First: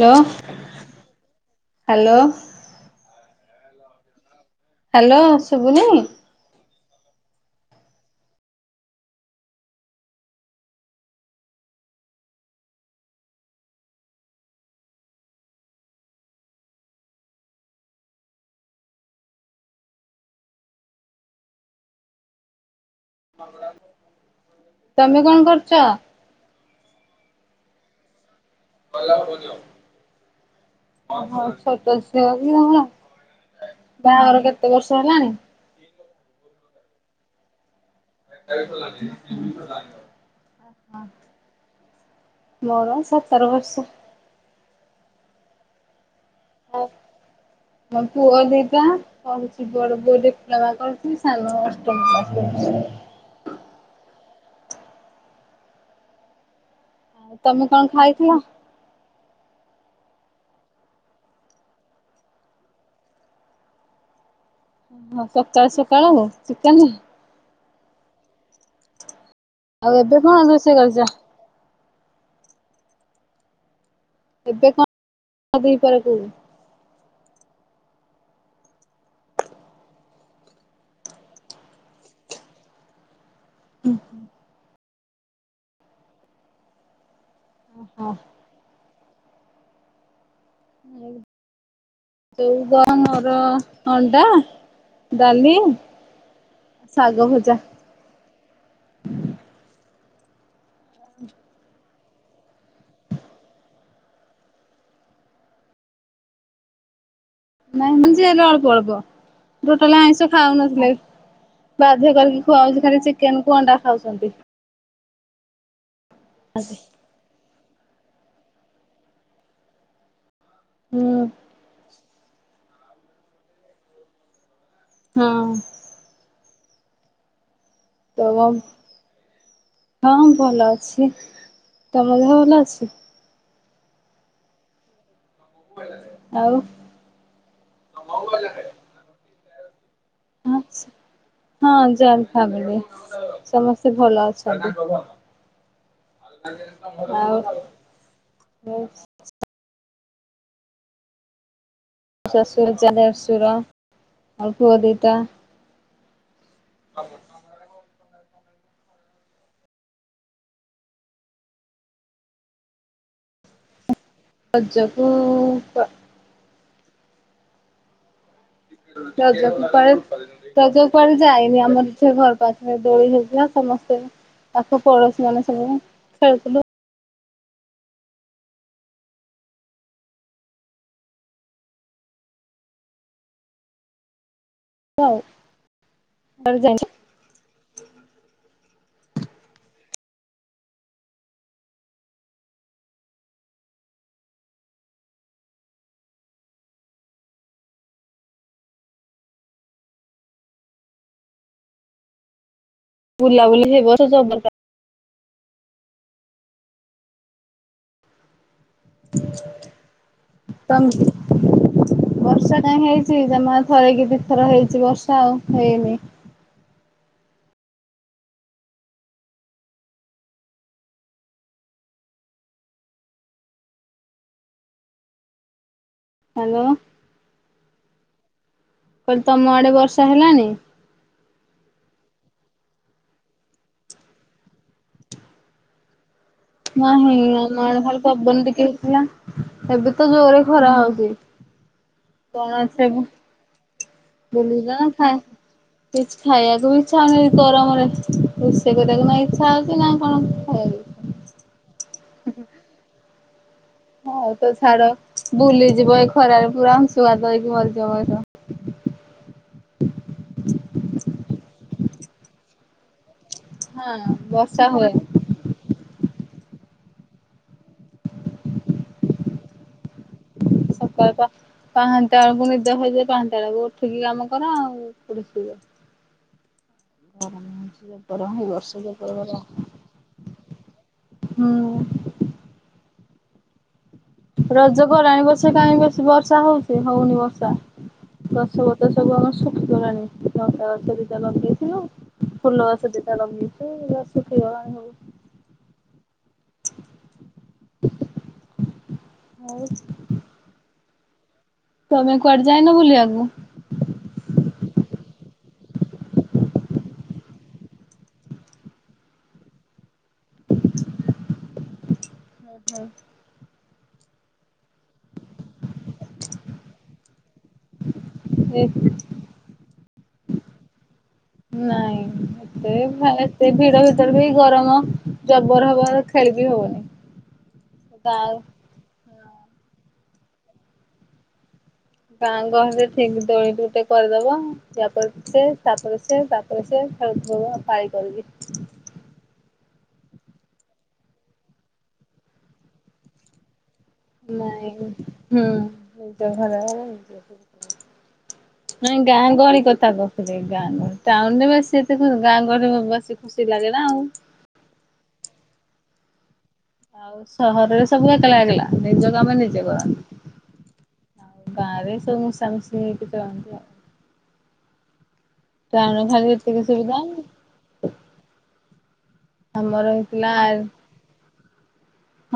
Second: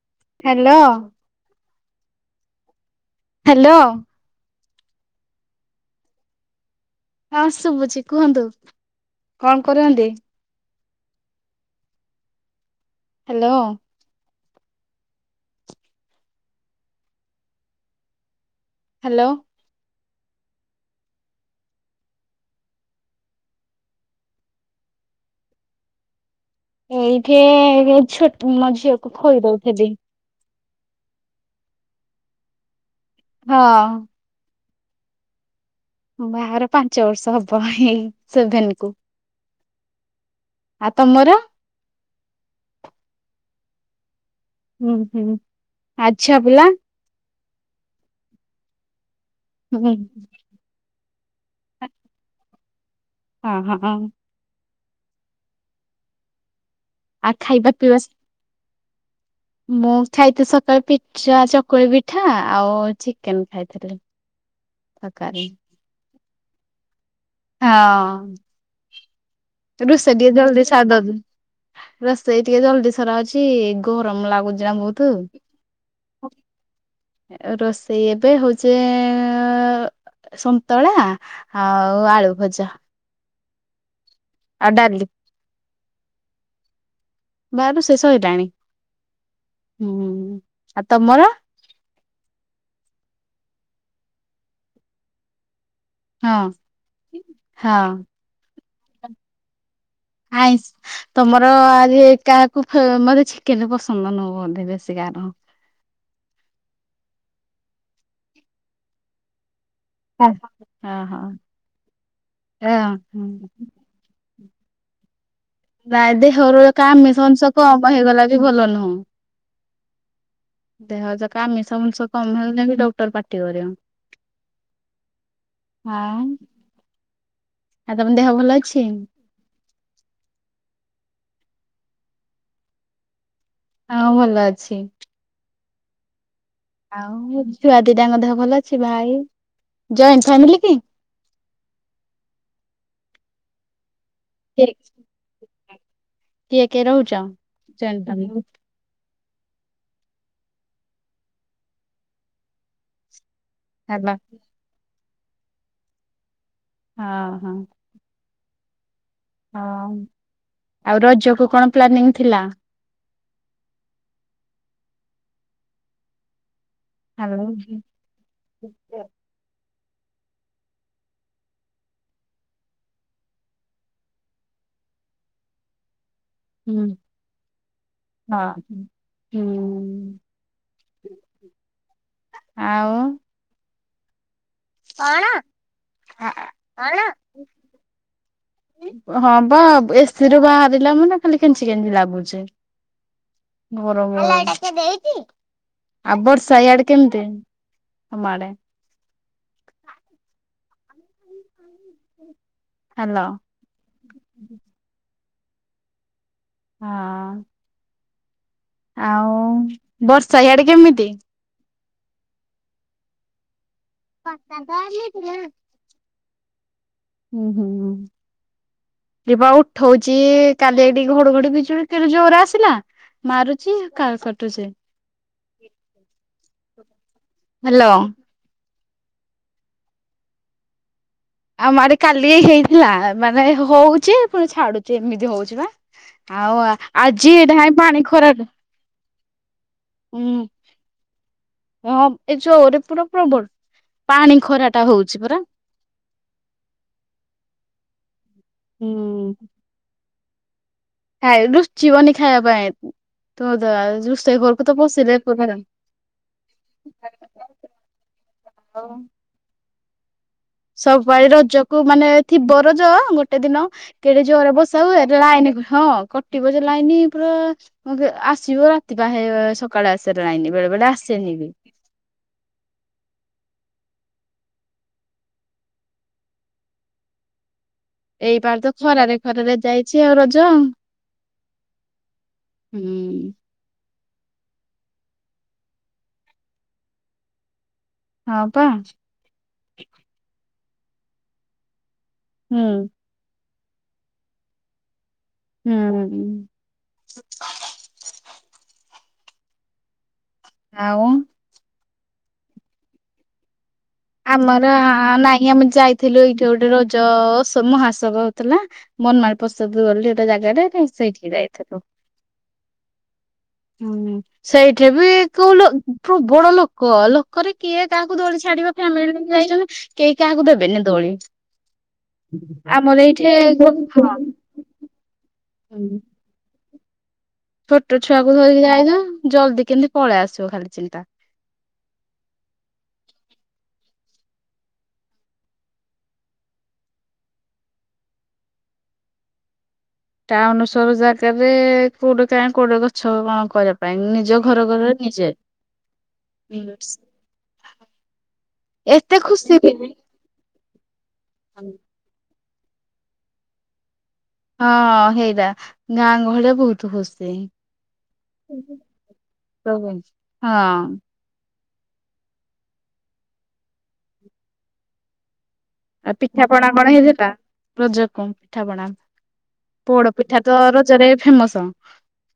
Hello hello. -Hello. Hello. Hello ଶୁବୁନି? ହଁ ଶୁବୁଚି କୁହନ୍ତୁ କଣ କରୁଚନ୍ତି? ହାଲୋ। ହାଲୋ। ତମେ କଣ କରୁଚ? ଏଇଠେ ଛୋଟ୍ ମ ଝି ଛୋଟ ଝିଅ କି ତମର? ହଁ। ବାହାଘର କେତେ ବର୍ଷ ହେଲାଣି? ବାହାଘର ପାଞ୍ଚ ବର୍ଷ ହବ ଏଇ ସେଭେନ କୁ ଆଉ ତମର? ଓହୋ। ମର ସତର ବର୍ଷ। ହୁଁ -ହୁଁ ଆଉ ଛୁଆ ପିଲା? ମୋ ପୁଅ ଦି ଟା ପଢୁଚି ହୁଁ। ବଡ ପୁଅ ଡିପ୍ଲୋମା କରୁ ସାନ [unintelligible] ହଁ- ହଁ-ହଁ। ଆଉ ତମେ ଖାଇବା କଣ ପିଇବା ଖାଇଥିଲ? ମୁଁ ଖାଇଥିଲି ସକାଳେ ପିଠା ଚକୁଳି ପିଠା ଆଉ ଚିକେନ୍ ଖାଇଥିଲି। ଓ ସକାଳେ ସକାଳୁ ସକାଳୁ ଚିକେନ୍। ହଁ। ଆଉ ରୋଷେଇ ଏବେ ଟିକେ କଣ ଜଲ୍ଦି ରୋଷେଇ କରିଛ? ସାରିଦଉଚି ରୋଷେଇ ଟିକେ ଜଲଦି ସରା ହଉଚି ଗରମ୍ ଲାଗୁଚି ଏବେ ନା କଣ ବହୁତୁ। ଦିପହରେ କୁ ରୋଷେଇ ଏବେ ହଉଚି ଏଁ ଏ- ସନ୍ତଳା ଆଉ ଆଳୁ ଭଜା। ଆଉ ଡାଲି ବାହାରୁ ହଁ। ଶେଷ ହେଲାଣି। ହୁଁ ଆଉ ତମର? ଏଇ [unintelligible] ମୋର ଅଣ୍ଡା, ଡାଲି ହଁ ଶାଗ ଭଜା। ହଁ। ଆଇ ତମର ଆଜି ଏକା ମତେ ଚିକେନ ପସନ୍ଦ ନୁହଁ ବଧେ ବେଶୀ କାହାର। ନାଇଁ ମୁଁ ସେ ହେଲେ ଅଳ୍ପ ଅଳ୍ପ ଟୋଟାଲ ଆଇଁଷ ଖାଉନଥିଲେ ଓହୋ ବାଧ୍ୟ କରିକି ଏ ଖୁଆଉଛି ଖାଲି ଚିକେନ କୁ ଅଣ୍ଡା ଖାଉଛନ୍ତି। ନାଇ ଦେହରୁ ଏକା ଆମିଷ ଅଂଶ କମ ହେଇଗଲା ବି ଭଲ ନୁହଁ। ହୁଁ ଦେହ ଯାକ ଆମିଷ ଅଂଶ କମ ହେଲେ ବି ଡକ୍ଟର ପାଟି କରିବ। ହଁ। ଆଉ। ଆଉ ତମ ଦେହ ତ ଭଲ ଅଛି? ହଁ ଭଲ ଅଛି। ତମ ଦେହ ଭଲ ଅଛି? ଆଉ ଭଲ ଅଛି। ଆଉ ଆଉ ଛୁଆ ଦିଟାଙ୍କ ଦେହ ଭଲ ଅଛି ଭାଇ ଜଏଣ୍ଟ ଫାମିଲି କି? ହଁ ଜଏଣ୍ଟ ଫାମିଲି ସମସ୍ତେ ଭଲ ଅଛୁ। କିଏ କିଏ କିଏ ରହୁଛ? ଜଏଣ୍ଟ ଫ୍ୟାମିଲି [unintelligible] ଶଶୁର [inaudible] ଅସୁର। ହାଲା। ପୁଅ ଦିଇଟା। ହଁ ହଁ। ହଁ ଆଉ ରଜ କୁ କଣ ପ୍ଲାନିଂ ଥିଲା? ରଜ କୁଉ କୁଆ ହ୍ୟାଲୋ। ରଜ କୁ କୁଆଡ଼େ ରଜ କୁ କୁଆଡ଼େ ଯାଇନି ଆମର ତ ଘର ପାଖରେ ଦୋଳି ହେଇଥିଲା ସମସ୍ତେ ପାଖ ପଡୋଶୀ ମାନେ ସବୁ ଖେଳୁଥିଲୁ। ହୁଁ। ହଁ ହୁଁ। ଆଉ ଆଉ କଣ କୁଆଡେ ଯାଇନି କଣ? ହଁ ବା ଏସିରୁୁ ବାହାରିଲା ମନେ ଖାଲି କେଞ୍ଚି କାଞ୍ଚି ଲାଗୁଚି। ଗରମ ହଉଛି। ଆଉ ବର୍ଷା ଇଆଡ କେମିତି ତମ ଆଡେ? ହ୍ୟାଲୋ ବୁଲାବୁଲି ହେ ବର୍ଷ ଜବର୍ କ ହଁ। ଆଉ ବର୍ଷା ହିଆଡେ କେମିତି? ବର୍ଷା କାଇଁ ହେଇଛି ଜମା ଥରେ କିି ଦଥର ହେଇଛି ବର୍ଷା ଆଉ ହେଇନି। ଉ ହୁଁ ହୁଁ। ଏଇପା ଉଠଉଚି କାଲି ଏଠି ଘଡଘଡି ବିଜୁଳି କେଡ଼େ ଜୋରରେ ଆସିଲା। ମାରୁଛି କା କଟୁଛି। ହ୍ୟାଲୋ। ହ୍ୟାଲୋ। କହିଲି ତମ ଆଡେ ବର୍ଷା ହେଲାଣି? ଆମ ଆଡେ କାଲି ହେଇଥିଲା ମାନେ ହଉଛି ପୁଣି ଛାଡୁଛି ଏମିତି ହଉଛି ବା। ଆଉ ଆଜି ଏଇଟା ହାଇ ପାଣି ଖରାରେ। କି ହେଲା। ହୁଁ ହୁଁ ଏ କଣ ଯରେ ଏଥିରେ ପୁରା ପ୍ରବଳ। ପାଣି ବୁଲିଲ ନା ଖରାଟା ଖାଇ ହଉଛି ପରା। କିଛି ଖାଇବାକୁ ବି ଇଚ୍ଛା ହଉନି ଗରମରେ ରୋଷେଇ କରିବାକୁ ନା ହୁଁ ଇଚ୍ଛା ହଉଛି ନା କଣ? ଖାଇବାକୁ ଖାଇ ରୁଚିବନି ଖାଇବା ପାଇଁ। [inaudible] ଆଉ ତ ଘରକୁ ଛାଡ ପଶିଲେ ପୁରା ବୁଲିଯିବ ଏଇ ଖରାରେ ପୁରା ଅଂଶୁଘାତ ହେଇକି ମରିଯିବ ମଣିଷ। [inaudible] ସବୁ ପାଳି ରଜକୁ ମାନେ ଥିବ ରଜ ଗୋଟେ ଦିନ କେଡେ ଜୋରେ ବର୍ଷା ହୁଏ। ଲାଇନ ହଁ କଟିବ ଯେ ଲାଇନ ପୁରା ଆସିବ ରାତି ବା ସ ସକାଳ ଆସେ ଲାଇନ ବେଳେ ବଳେ ଆସନି ବି। ପାହାନ୍ତିଆ ବେଳକୁ ନିଦ ହୁଏ। ଯେ ପାହାନ୍ତିଆ ବେଳକୁ ଉଠିକି କାମ କର। ଆଉ କୋଉଠି ଶୋଇବ। [unintelligible] ଏଇ ପାଳି ତ ବର୍ଷ ଜବର ଖରାରେ ଗରମ। ଖରାରେ ଯାଇଛି ଆଉ ରଜ। ହୁଁ ହୁଁ। ରଜ ଗଲାଣି ବସେ କାଇଁ ବେଶି ବର୍ଷା ହଉଛି ହଉନି ବର୍ଷା। ହଁ ଗଛ ପା ପତ୍ର ସବୁ ଆମର ଶୁଖିଗଲାଣି। ଲଙ୍କା ଗଛ ଦିଇଟା ଲଗେଇଥିଲୁ ଫୁଲ ହୁଁ ଗଛ ଦିଅ ଲଗେଇଛୁ ଏରା ଶୁଖିଗଲାଣି ସବୁ। ହୁଁ। ଆଉ ଆଉ ତମେ କୁଆଡେ ଯାଇନ ବୁଲିବାକୁ? ଆମର ଆ ନାଇଁ ଆମେ ଯାଇଥିଲୁ ଏଇଠି ଗୋଟେ ରଜ ମହାତ୍ସବ ହଉଥିଲା। ମନାର ପ୍ରସାଦ ବୋଲି ଗୋଟା ଜାଗାଟେ ସେଇଠିକି ଯାଇଥିଲୁ। [unintelligible] ହୁଁ ସେଇଠି ବି କୋଉ ପ୍ରବଳ ଲୋକ ଲୋ କରେ କିଏ କାହାକୁ ଦୋଳି ଏ ଛାଡିବ ଫ୍ୟାମିଲି ଯାଇଛନ୍ତି କେହି କାହାକୁ ଦେବେନି ଦୋଳି। ନାଇଁ ଏତେ ଆମର ଏଇଠି ଏତେ ଗୋ ଭିଡ ହଁ ଭିତରେ ବି ଗରମ ଜବର ହବାର ଖେଳି ବି ଆଉ। ଛୋଟ ଛୁଆକୁ ଧରିକି ଯାଇଛ। ଜଲ୍ଦି କେମିତି ପଳେଇ ଆସିବ ଖାଲି ଚିନ୍ତା। ଗାଁ ଗହଳିରେ ଠିକ ଦୋଳି ଗୋଟେ କରିଦବ। ୟା ପରେ ସିଏ ତାପରେ ସେ ତା ସେ ଖେଳୁଥିବ ଆଉ ପାଳି କରିକି। ଟାଉନ ସହର ଜାଗାରେ କୋଉଠି କା କୋଉଠି ଗଛ କଣ କରି ନାଇଁ ହୁଁ ନିଜ ଘର ଆଗରେ ନିଜେ ନାଇଁ ଏତେ ଗାଁ ଖୁସି ଗହଳି ବି କଥା କହ। ଗାଁ ଗହଳି ଟାଉନରେ ବେଶି ଏତେ ଗାଁ ଗହଳିରେ ବେଶି ଖୁସି ଲାଗେ ନା ଆଉ। ହଁ ହେଇଟା ଗାଁ ଗହଳିଆ ବହୁତ। ଆଉ ଖୁସି ସହରରେ ସବୁ ଏକଲା ଏକଲା। ନିଜ କାମ ନିଜେ ହଁ କରନ୍ତି। ଆଉ ଆଉ ଗାଁରେ ସେ ମିଶା ମିଶି ହେଇକି ଚଳନ୍ତି ଆଉ। ଟାଉନ ଆଉ ଖାଲି ଏତିକି ପିଠାପଣା କଣ ସୁବିଧା ହେଇଥିଲା? ରଜକୁ ପିଠା ପଣା ଆମର ହେଇଥିଲା ପୋଡପିଠା ତ ରଜରେ ଫେମସ।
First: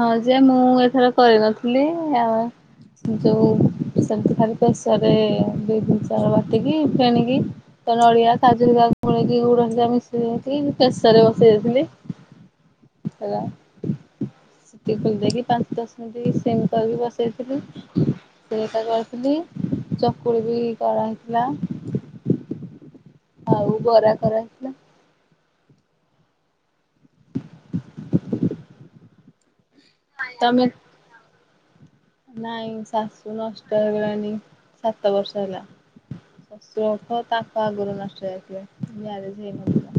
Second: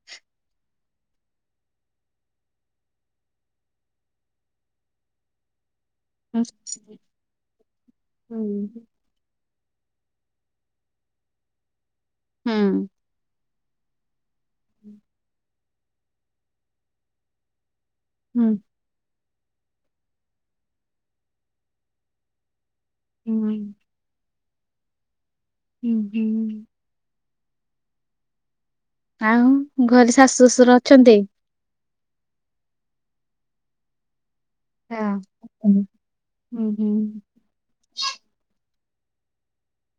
ହଁ ଯେ ମୁଁ ଏଥର କରିନଥିଲି ଆଉ ଯୋଉ ସେମିତି ଖାଲି ପ୍ରେସରରେ ଦେଇ ଦେଇଛି। ବାଟିକି ଫେଣିକି ତା ନଡ଼ିଆ ହୁଁ କାଜୁ ହେଡ଼ିକା ଗୋଳିକି ଗୁଡ଼ ହେରିକା ମିଶେଇ ଦେଇଥିଲି। ପ୍ରେସରରେ ବସେଇ ଦେଇଥିଲି। ହୁଁ। ହେଲା। ସେତିକି ବୁଲିଦେଇକି ପାଞ୍ଚ ଦଶ ମିନିଟ୍ ସିମ କରିକି ବସେଇ ଦେଇଥିଲି। ହୁଁ ସେଟା କରିଥିଲି। ଚକୁଳି ବି କରା ହେଇଥିଲା। ହୁଁ ଆଉ ବରା କରା ହେଇଥିଲା। ହୁଁ ହୁଁ। ଆଉ ଘରେ ଶାଶୁ ତମେ ଶଶୁର ଅଛନ୍ତି? ନାଇଁ ଶାଶୁ ନଷ୍ଟ ହେଇଗଲାନି। ହଁ ସାତ ବର୍ଷ ହେଲା ହୁଁ ହୁଁ ଶଶୁର ତ ତା ତା ଆଗରୁ ନଷ୍ଟ ହେଇ ଯାଇଥିଲେ ମ୍ୟାରେଜ ହେଇନଥିଲା।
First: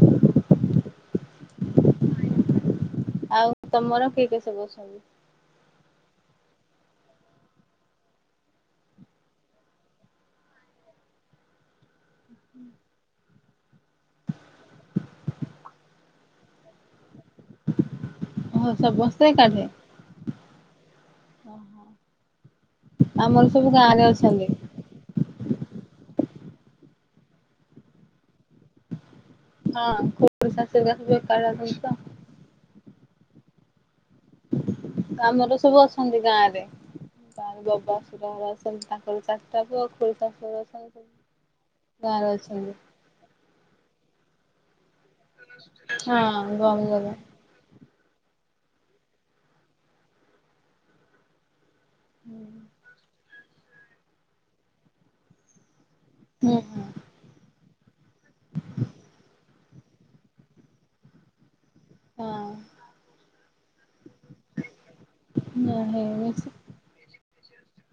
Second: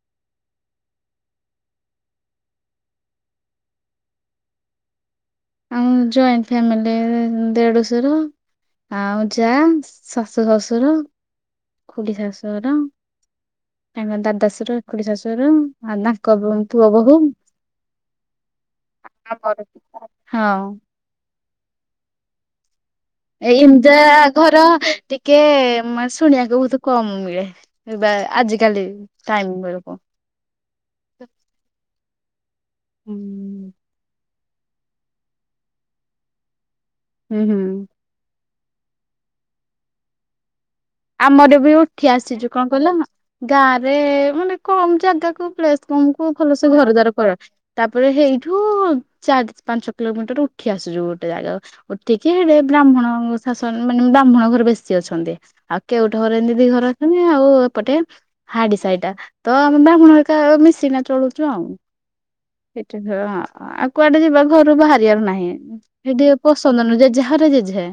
ଆଉ ତମର କିଏ କିଏ ସବୁ ଅଛନ୍ତି? ଆମ ଜଏଣ୍ଟ ଫ୍ୟାମିଲିରେ ଦେଢଶୁର ଆଉ ଯା ଶାଶୁ ଶଶୁର ଖୁଡି ଶାଶୁହର। ତାଙ୍କ ଦାଦ ଶାଶୁର ଖୁଡି ଶାଶୁର ଆଉ ତାଙ୍କ ପୁଅ ବୋହୂ। ଓହୋ ସମସ୍ତେ ଆମର ହଁ। ଓହୋ। ଏଇ ଏମତା ଘର ଟିକେ ମ ଶୁଣିବାକୁ ବହୁତ କମ ମିଳେ ବା ଆଜିକାଲି ଟାଇମ ହଁ ବେଳକୁ ଖୁଡୀ ଶାଶୁ ହେକା ସବୁ ଏକାଠି ଅଛନ୍ତି ତ ହୁଁ। କାମରେ ସବୁ ଆସନ୍ତି ଗାଁରେ [inaudible] ହୁଁ ହୁଁ ଗାଁ ରେ ଆସନ୍ତି ତାଙ୍କର ଚାରଟା ପୁଅ ଖୁଡତା ସୁର ଅଛନ୍ତି। ସବୁ। ଆମର ବି ଉଠି ଗାଁରେ ଆସିଛୁ କଣ ଅଛନ୍ତି କହିଲ ଗାଁରେ ମାନେ କମ ଜା ଗାକୁ ପ୍ଲେସକମ କୁ ହଁ ଭଲସେ ଗହଳି ଘର ଦ୍ୱାର ଜାଗା। କରା ତାପରେ ହେଇଠୁ ଚାରି ପାଞ୍ଚ କିଲୋମିଟର ଉଠି ଆସିଛୁ ଗୋଟେ ଯାଗାକୁ ଉଠିକି ହେଲେ ହୁଁ ବ୍ରାହ୍ମଣ ଶାସନ ମାନେ ବ୍ରାହ୍ମଣ ଘର ବେଶୀ ଅଛନ୍ତି। ଆଉ କେଉଟ ଘର ହେନ୍ତୀ ଦି ହୁଁ ଘର ମାନେ ଆଉ ଏପଟେ ହାଡି ସାଇଟା ତ ଆମେ ବ୍ରାହ୍ମଣ ହେରିକା ମିଶିକିନା ଚଳୁଛୁ ଆଉ ହଁ। ଏଠି ଘର ଆ ଆଉ କୁଆଡେ ଯିବା ଘରୁ ବାହାରିଆର ନାହିଁ ହଁ ସେଠି ମିଶି ପୋସ ସନ୍ଦନ ଅନୁଯାଇ ଯାହାର ଯେଝା।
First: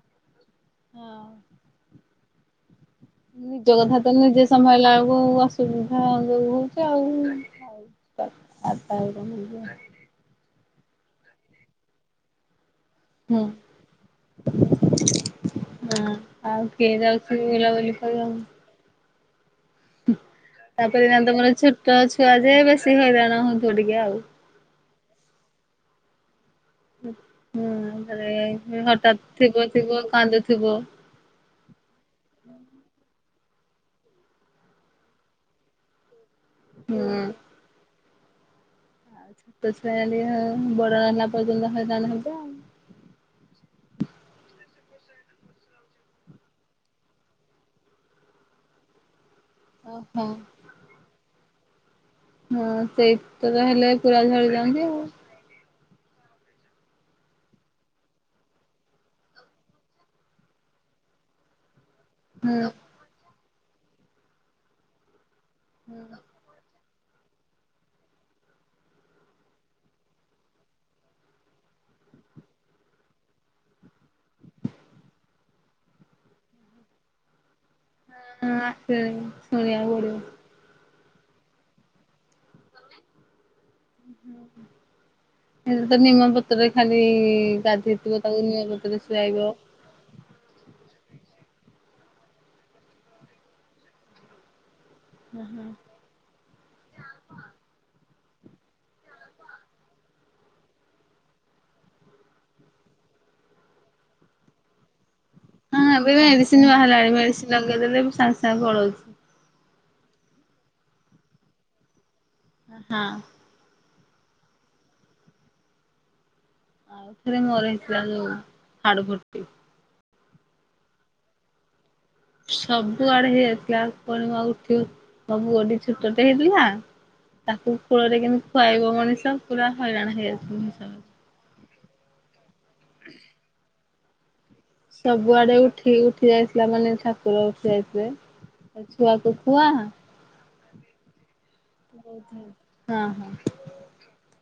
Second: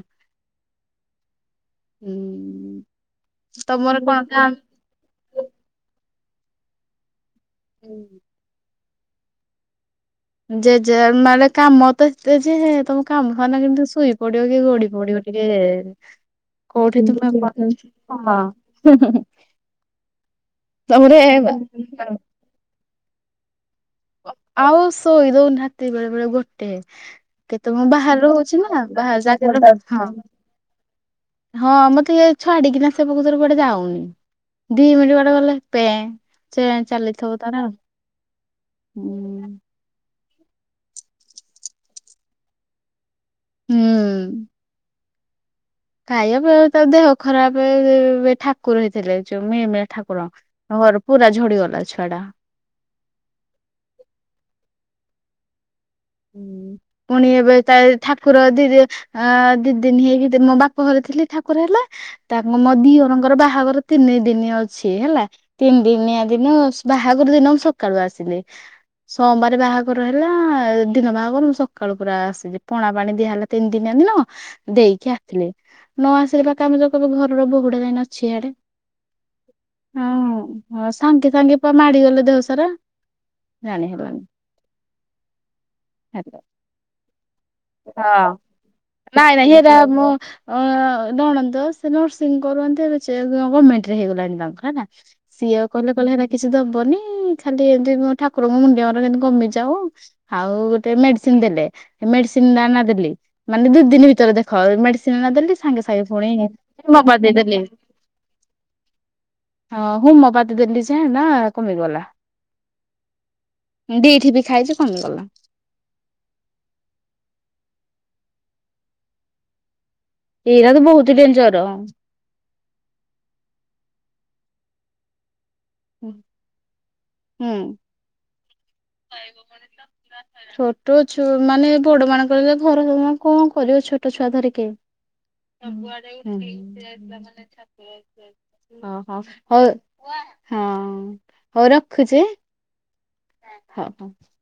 ହଁ। ହୁଁ। ନିଜ କଥା ତମର ତ କଣ ନିଜେ କାମ ସମ୍ଭାଳିଲା ବେଳକୁ ଅସୁବିଧା ଯୋଉ ହଉଛି ଆଉ [inaudible] ଯେଜା କାମ ତ ଏତେ ଯେ ତମ କାମ ହୁଁ ସରଲା କେମିତି ଶୋଇ ପଡିବ କି ଗଡି ପଡିବ ଟିକେ ହଁ ଆଉ କିଏ କୋଉଠି ତୁମେ ଯାଉଛି ବୁଲାବୁଲି ପଢଉଚ ହୁଁ ତାପରେ ନା ତମର ଛୋଟ ଛୁଆ ଯେ ବେଶୀ ହଇରାଣ ହଉଥିବ ଟିକେ ଆଉ ଆଉ ଶୋଇ ଦଉନାହାତି ବେଳେ ବେଳେ ଗୋ ଟେ କେତେ ମୁଁ ହୁଁ ବାହାରେ ଥରେ ରହୁଛି ନା [inaudible] ହଁ। ହେବ। ହଁ ମତେ ଇଏ ଛାଡିକିନା ସେ ପ୍ରକୃତରେ କୁଆଡେ ଯାଉନି। ଦି ମିନିଟ କୁଆଡେ ଗଲେ ପେଏଁ ଚେଏଁ ହୁଁ। ଚାଲିଥିବ ତାର। ହୁଁ ଆଉ ଛୋଟ ଛୁଆ ହେଲେ ଆଉ ବଡ ହେଲା ପର୍ଯ୍ୟନ୍ତ ହଇରାଣ ହେବେ ଆଉ ହୁଁ। ଖାଇବା ପେୟ ତା ଦେହ ଖରାପ ଠାକୁର ହେଇଥିଲେ ଯୋଉ ମିଳିମିଳା ଠାକୁର। ଓହୋ ଘରକୁ ପୁରା ଝଡିଗଲା ଛୁଆଟା। ହଁ ସେଇତ ତ ହେଲେ ପୁରା ଝଡି ଯାଆନ୍ତି ଆଉ ହୁଁ ପୁଣି ଏବେ ତା ଠାକୁର ଧୀରେ ଆ ଦିଦିନି ହେଇକି ମୋ ବାପ ଘରେ ଥିଲି ଠାକୁର ହେଲା। ହୁଁ ତାଙ୍କ ମୋ ଦିଅରଙ୍କର ବାହାଘର ତିନି ଦିନି ଅଛି ହେଲା ତିନି ଦିନିଆ ଦିନ ବାହାଘର ଦିନ ମୁଁ ସକାଳୁ ଆସିଲି ସମବାରେ ବାହାଘର ହେଲା ଦିନ ବାହାହବ ମୁଁ ସକାଳୁ ପୁରା ଆସିଲି ପଣା ପାଣି ଦିଆହେଲା ତିନି ଦିନିଆ ଦିନ ଦେଇକି ଆସିଲି। ନ ଆସିବା କାମରେ କହିବେ ଘରର ବୋହୂଟା ଯାଇନା ଅଛି ଇଆଡେ ହଁ ଶୁଣିବାକୁ ପଡିବ। ହଁ। ହଁ ସାଙ୍ଗେ ସାଙ୍ଗେ ପା ମାଡିଗଲେ ଦେହସାରା ଜାଣିହବ ସେ ତ ନିମପତ୍ରରେ ଖାଲି ଗାଧେଇଥିବଟ ତାକୁ ନିଆଁ ପଟରେ ଶୁଆଇବ ତା ମୁଁ ଅ ନଣନ୍ଦ ସେ ନର୍ସିଂ କରନ୍ତି ଏବେ ଯେ ଗମେଣ୍ଟରେ ହେଇଗଲାଣି ତାଙ୍କର ହେଲା। ସିଏ ଆଉ କହିଲେ କହିଲେ ହେରା କିଛି ଦବନି ଖାଲି ଏମତି ଠାକୁରଙ୍କ ମୁଣ୍ଡିଆ ମାର କେମିତି କମିଯାଉ। ଆଉ ଗୋଟେ ମେଡିସିନ ଦେଲେ ହେ ମେଡିସ ତିନଟା ଆଣିକିନା ଦେଲି ମାନେ ଦି ଦିନି ଭିତରେ ଦେଖ ଏଇ ମେଡିସିନଟା ଦେଲି। ହଁ ସାଙ୍ଗେ ସାଙ୍ଗେ ଏବେ ଫୁଣି ମେଡିସିନ ବାହାରିଲାଣି ହେମୋପାତି ମେଡିସିନ ଦେଲି। ଲଗେଇଦେଲେ ସାଙ୍ଗେ ସାଙ୍ଗେ ପଳଉଛି। ହଁ ହୁମପାତି ଦେଲି ଯେ ହେଟା କମିଗଲା। ହଁ। ଦି ଠିପି ଖାଇଚି କମିଗଲା। ଆଉ ଥରେ ମୋର ହେଇଥିଲା ଯୋଉ ହାଡଫୁଟି। ଏଇରାକ ବହୁତ ଡେଞ୍ଜର। ସବୁଆଡେ ହେଇଯାଇଥିଲା ପୁଣି ମୁଁ ଆଉ ଉଠି ସବୁ [unintelligible] ଛୋଟ ଟେ ହେଇଥିଲା ହୁଁ ତାକୁ କୂଳରେ କେମତି ଖୁଆଇବ? ମଣିଷ ପୁରା ହଇରାଣ ହେଇଯାଇଥିଲି ଛୋଟ ସେ ଛୁ ସମୟରେ। ଚୁ ମାନେ ବଡମାନଙ୍କର ଯଦି ଘର [unintelligible] କଣ କରିବ ଛୋଟ ଛୁଆ ଧରିକି। ସବୁଆଡେ ଉଠି ସବୁଆଡେ ଉଠି ଯାଇଥିଲା ଉଠିକି ମାନେ ଯାଇଥିଲା ମାନେ ଠାକୁର ଉଠି ଯାଇଥିଲେ ଛାତ ଓହୋ ଛୁଆକୁ ହୁଆଁ ହଉ ହା ହଁ। ହଉ ରଖୁଛି ହଁ ହଁ। [unintelligible]